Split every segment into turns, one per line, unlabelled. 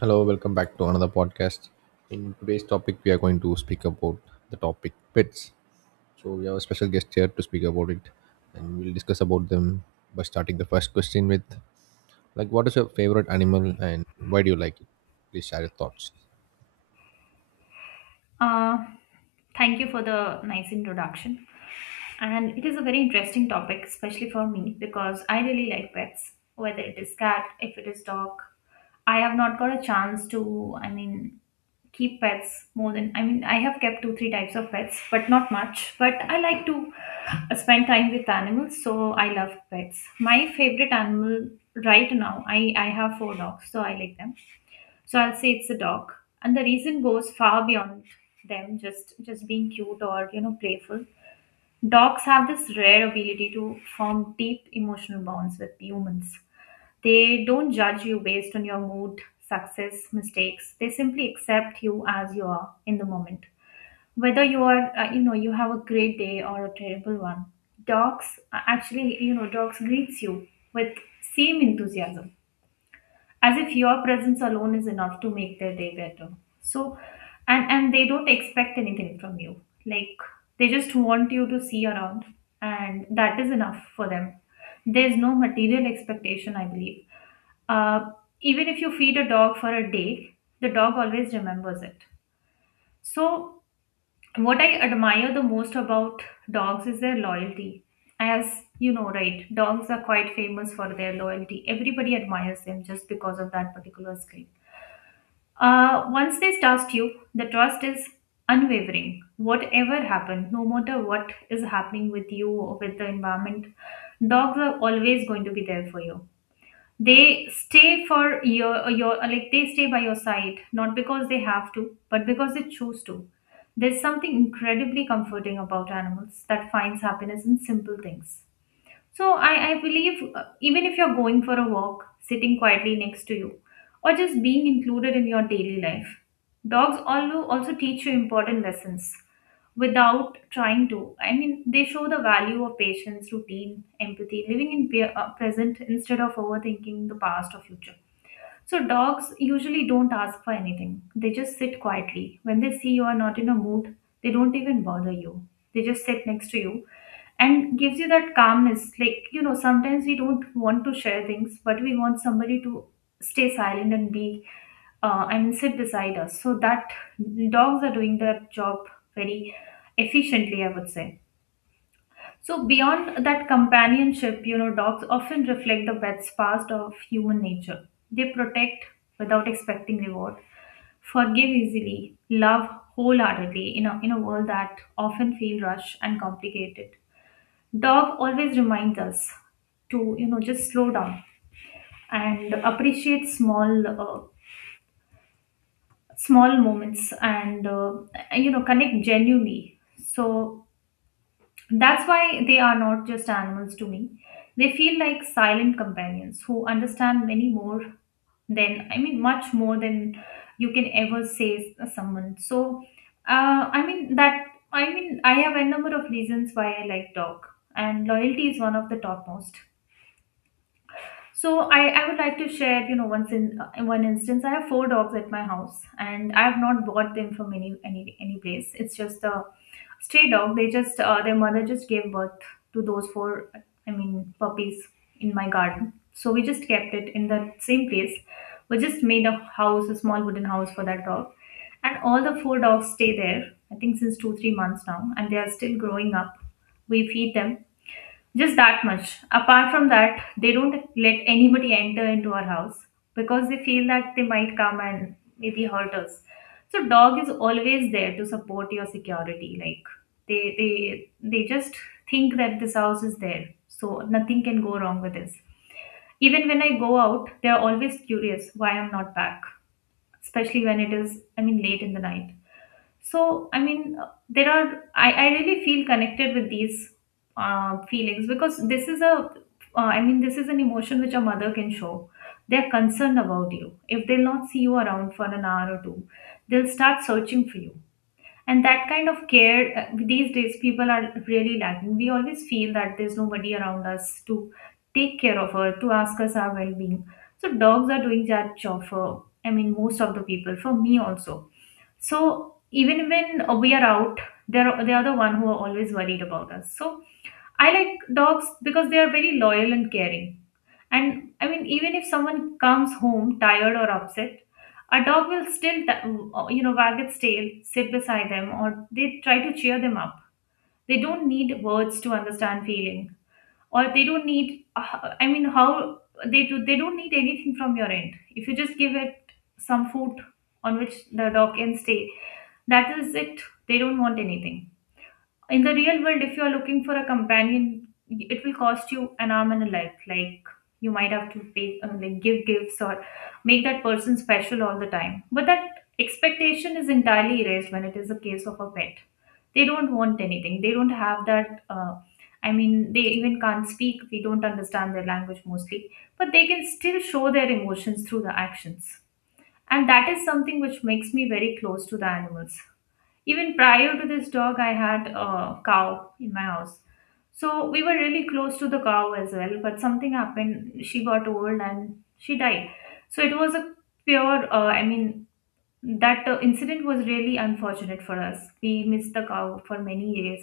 Hello, welcome back to another podcast. In today's topic, we are going to speak about the topic pets. So we have a special guest here to speak about it, and we'll discuss about them by starting the first question with, like, what is your favorite animal and why do you like it? Please share your thoughts.
Uh, Thank you for the nice introduction. And it is a very interesting topic, especially for me, because I really like pets, whether it is cat, if it is dog. I have not got a chance to, I mean, keep pets more than, I mean, I have kept two, three types of pets, but not much. But I like to spend time with animals, so I love pets. My favorite animal right now, I have four dogs, so I like them. So I'll say it's a dog. And the reason goes far beyond them just being cute or you know playful. Dogs have this rare ability to form deep emotional bonds with humans. They don't judge you based on your mood, success, mistakes. They simply accept you as you are in the moment. Whether you are you know you have a great day or a terrible one. Dogs actually you know dogs greets you with same enthusiasm as if your presence alone is enough to make their day better. So and they don't expect anything from you, like they just want you to see around, and that is enough for them. There's no material expectation, I believe. uh, Even if you feed a dog for a day, the dog always remembers it. So what I admire the most about dogs is their loyalty. As you know, right, dogs are quite famous for their loyalty. Everybody admires them just because of that particular skill. Once they trust you, the trust is unwavering. Whatever happens, no matter what is happening with you or with the environment, dogs are always going to be there for you. They stay for your like they stay by your side, not because they have to, but because they choose to. There's something incredibly comforting about animals that finds happiness in simple things. So I believe, even if you're going for a walk, sitting quietly next to you, or just being included in your daily life, dogs also teach you important lessons without trying to. I mean, they show the value of patience, routine, empathy, living in present instead of overthinking the past or future. So dogs usually don't ask for anything. They just sit quietly. When they see you are not in a mood, they don't even bother you. They just sit next to you and gives you that calmness. Like, you know, sometimes we don't want to share things, but we want somebody to stay silent and be I mean sit beside us. So that dogs are doing their job very efficiently, I would say. So, beyond that companionship, you know, dogs often reflect the best past of human nature. They protect without expecting reward, forgive easily, love wholeheartedly in a world that often feels rushed and complicated. Dog always reminds us to, you know, just slow down and appreciate small, small moments and, and, you know, connect genuinely. So, That's why they are not just animals to me. They feel like silent companions who understand many more than, I mean, much more than you can ever say someone. So, I mean, that, I mean, I have a number of reasons why I like dog, and loyalty is one of the topmost. So I would like to share, you know, once in one instance, I have four dogs at my house, and I have not bought them from any place. It's just a stray dog. They just their mother just gave birth to those four, I mean, puppies in my garden. So we just kept it in the same place. We just made a house, a small wooden house for that dog, and all the four dogs stay there. I think since 2-3 months now, and they are still growing up. We feed them just that much. Apart from that, they don't let anybody enter into our house because they feel that they might come and maybe hurt us. So dog is always there to support your security. Like they just think that this house is there, so nothing can go wrong with this. Even when I go out, they are always curious why I'm not back, especially when it is I mean late in the night. So, I mean, there are, I really feel connected with these feelings because this is a, I mean, this is an emotion which a mother can show. They're concerned about you. If they'll not see you around for an hour or two, they'll start searching for you. And that kind of care, these days, people are really lacking. We always feel that there's nobody around us to take care of her, to ask us our well being. So, dogs are doing that job for, I mean, most of the people, for me also. So even when we are out, they are the one who are always worried about us. So I like dogs because they are very loyal and caring. And I mean, even if someone comes home tired or upset, a dog will still you know wag its tail, sit beside them, or they try to cheer them up. They don't need words to understand feeling, or they don't need I mean how they do, they don't need anything from your end if you just give it some food on which the dog can stay. That is it. They don't want anything. In the real world, if you're looking for a companion, it will cost you an arm and a leg. Like, you might have to pay, like give gifts or make that person special all the time, but that expectation is entirely erased when it is a case of a pet. They don't want anything. They don't have that, I mean, they even can't speak. We don't understand their language mostly, but they can still show their emotions through the actions, and that is something which makes me very close to the animals. Even prior to this dog, I had a cow in my house. So we were really close to the cow as well, but something happened. She got old and she died. So it was a pure, I mean, that incident was really unfortunate for us. We missed the cow for many years.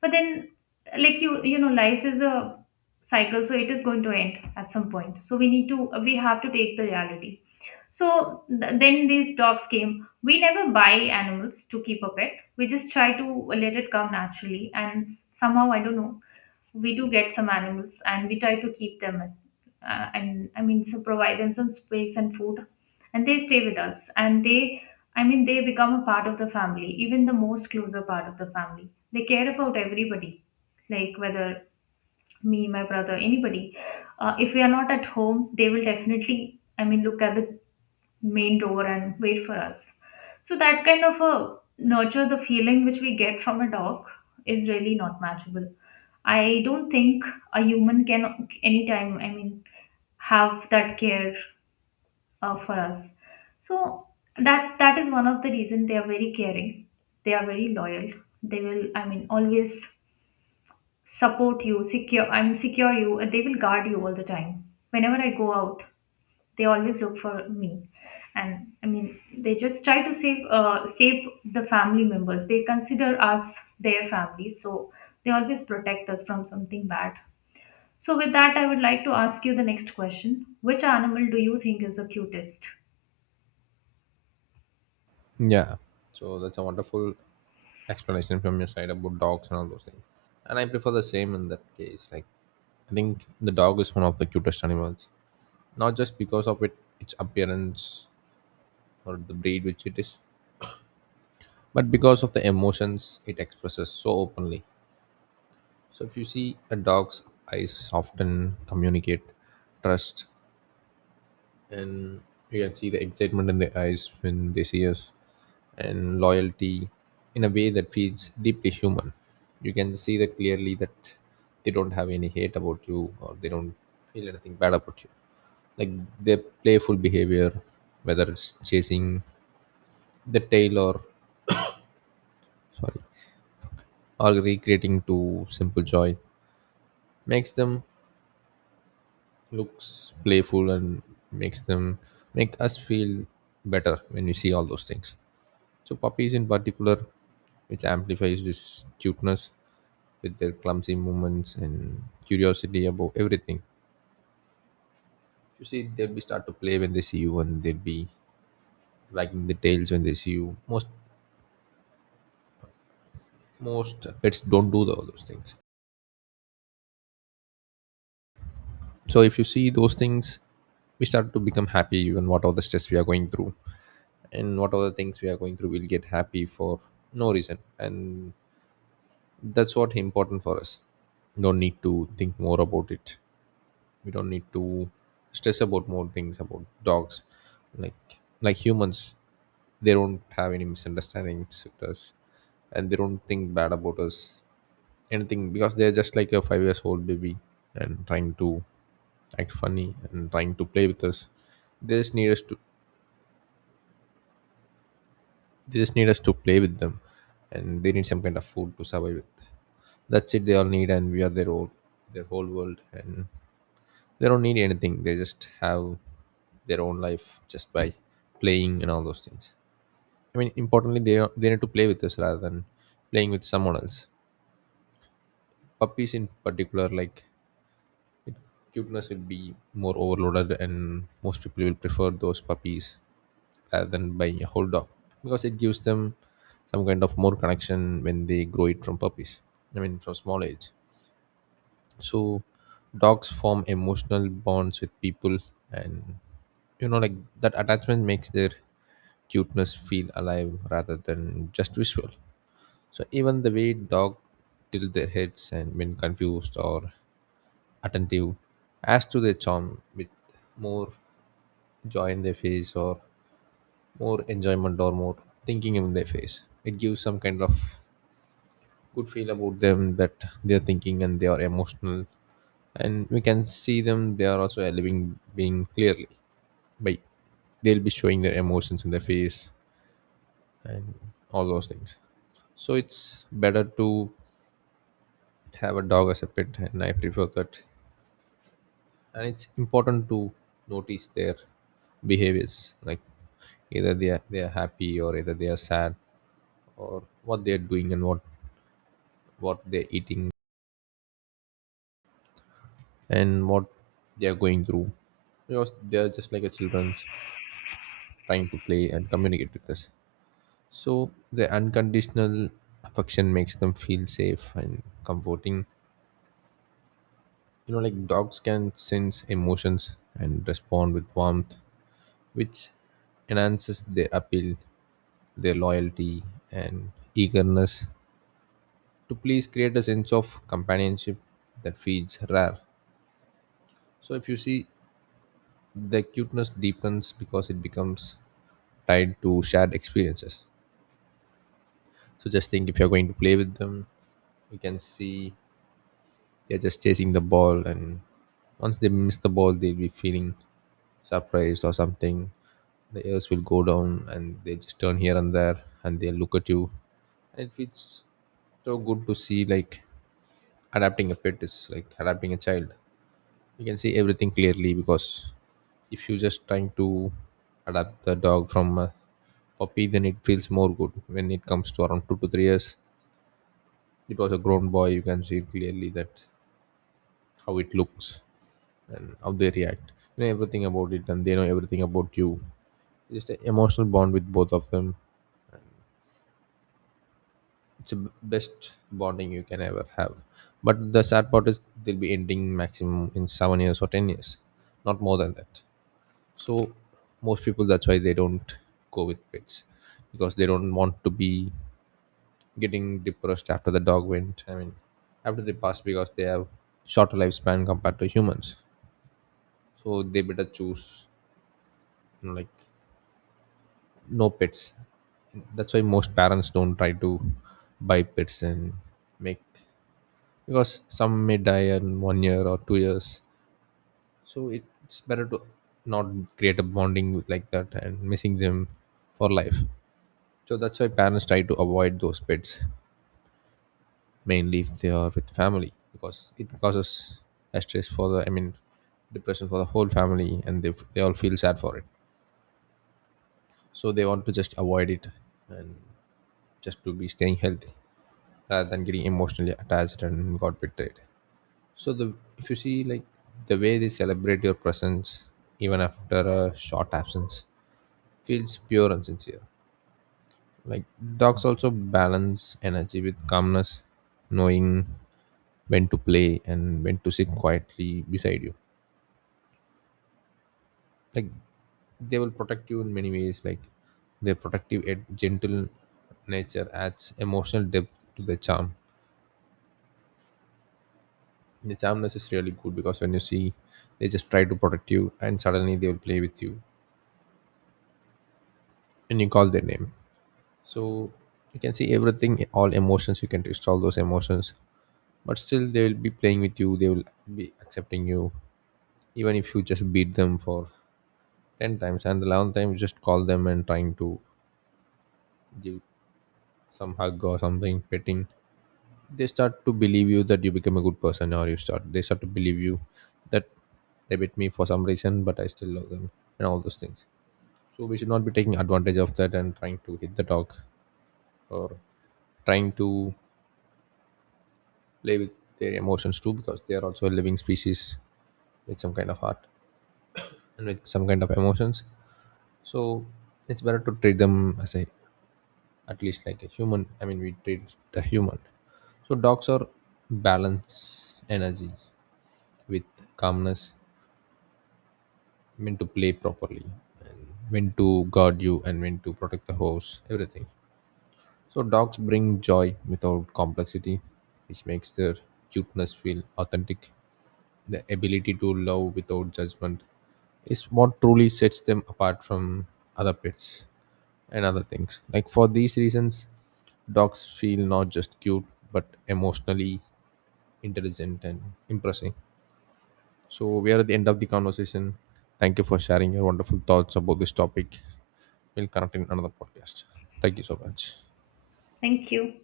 But then, like you know, life is a cycle, so it is going to end at some point. So we need to, we have to take the reality. So then these dogs came. We never buy animals to keep a pet. We just try to let it come naturally. And somehow, I don't know, we do get some animals and we try to keep them. And I mean, so provide them some space and food. And they stay with us. And they, I mean, they become a part of the family, even the most closer part of the family. They care about everybody, like whether me, my brother, anybody. If we are not at home, they will definitely I mean, look at the main door and wait for us. So that kind of a nurture the feeling which we get from a dog is really not matchable. I don't think a human can anytime, I mean, have that care for us. So that is one of the reason they are very caring. They are very loyal. They will, I mean, always support you, secure, I mean, secure you, and they will guard you all the time. Whenever I go out, they always look for me, and I mean they just try to save save the family members. They consider us their family, so they always protect us from something bad. So with that, I would like to ask you the next question: which animal do you think is the cutest?
Yeah. So that's a wonderful explanation from your side about dogs and all those things. And I prefer the same in that case. Like, I think the dog is one of the cutest animals, not just because of its appearance or the breed which it is, but because of the emotions it expresses so openly. So if you see, a dog's eyes often communicate trust, and you can see the excitement in their eyes when they see us, and loyalty in a way that feels deeply human. You can see that clearly, that they don't have any hate about you, or they don't feel anything bad about you. Like, their playful behavior, whether it's chasing the tail sorry, or recreating to simple joy, makes them looks playful and makes them make us feel better when we see all those things. So puppies in particular, which amplifies this cuteness with their clumsy movements and curiosity about everything. You see, they'll be start to play when they see you, and they'll be wagging the tails when they see you. Most pets don't do all those things. So if you see those things, we start to become happy even whatever the stress we are going through, and whatever things we are going through, we'll get happy for no reason. And that's what important for us. We don't need to think more about it. We don't need to stress about more things about dogs, like humans. They don't have any misunderstandings with us, and they don't think bad about us anything, because they're just like a 5 years old baby and trying to act funny and trying to play with us. they just need us to they just need us to play with them, and they need some kind of food to survive with. That's it, they all need. And we are their whole world, and they don't need anything. They just have their own life just by playing and all those things. I mean, importantly, they need to play with us rather than playing with someone else. Puppies in particular, like, cuteness will be more overloaded, and most people will prefer those puppies rather than buying a whole dog, because it gives them some kind of more connection when they grow it from puppies, I mean, from small age. So dogs form emotional bonds with people, and, you know, like, that attachment makes their cuteness feel alive rather than just visual. So even the way dog tilt their heads and when confused or attentive adds to their charm, with more joy in their face, or more enjoyment, or more thinking in their face. It gives some kind of good feel about them, that they are thinking and they are emotional, and we can see them. They are also a living being clearly, by they'll be showing their emotions in their face and all those things. So it's better to have a dog as a pet, and I prefer that. And it's important to notice their behaviors, like, either they are happy or either they are sad, or what they are doing, and what they're eating, and what they're going through, because they're just like a children's trying to play and communicate with us. So the unconditional affection makes them feel safe and comforting. You know, like, dogs can sense emotions and respond with warmth, which enhances their appeal. Their loyalty and eagerness to please create a sense of companionship that feels rare. So if you see, the cuteness deepens because it becomes tied to shared experiences. So just think, if you're going to play with them, you can see they're just chasing the ball, and once they miss the ball, they'll be feeling surprised or something. The ears will go down, and they just turn here and there, and they look at you. And it feels so good to see, like, adapting a pet is like adapting a child. You can see everything clearly, because if you just trying to adapt the dog from a puppy, then it feels more good when it comes to around 2 to 3 years. It was a grown boy. You can see clearly that how it looks and how they react. You know everything about it, and they know everything about you. Just an emotional bond with both of them. It's the best bonding you can ever have. But the sad part is they'll be ending maximum in 7 years or 10 years, not more than that. So most people, that's why they don't go with pets, because they don't want to be getting depressed after the dog went, I mean, after they pass, because they have shorter lifespan compared to humans. So they better choose, you know, like, no pets. That's why most parents don't try to buy pets and make, because some may die in 1 year or 2 years. So it's better to not create a bonding with like that and missing them for life. So that's why parents try to avoid those pets, mainly if they are with family, because it causes a stress for the, I mean, depression for the whole family, and they all feel sad for it. So they want to just avoid it and just to be staying healthy rather than getting emotionally attached and got betrayed. So the, if you see, like, the way they celebrate your presence even after a short absence feels pure and sincere. Like, dogs also balance energy with calmness, knowing when to play and when to sit quietly beside you. Like, they will protect you in many ways. Like, their protective and gentle nature adds emotional depth to the charm. The charmness is really good, because when you see, they just try to protect you and suddenly they will play with you, and you call their name. So you can see everything, all emotions. You can test all those emotions, but still they will be playing with you. They will be accepting you. Even if you just beat them for 10 times and the 11th time you just call them and trying to give some hug or something, petting, they start to believe you, that you become a good person. Or you start, they start to believe you that they bit me for some reason, but I still love them, and all those things. So we should not be taking advantage of that and trying to hit the dog, or trying to play with their emotions too, because they are also a living species with some kind of heart and with some kind of emotions. So it's better to treat them as a, at least like a human, I mean, we treat the human. So dogs are balance energy with calmness, when to play properly, and when to guard you, and when to protect the host, everything. So dogs bring joy without complexity, which makes their cuteness feel authentic. The ability to love without judgment is what truly sets them apart from other pets and other things. Like, for these reasons, dogs feel not just cute but emotionally intelligent and impressive. So we are at the end of the conversation. Thank you for sharing your wonderful thoughts about this topic. We'll connect in another podcast. Thank you so much.
Thank you.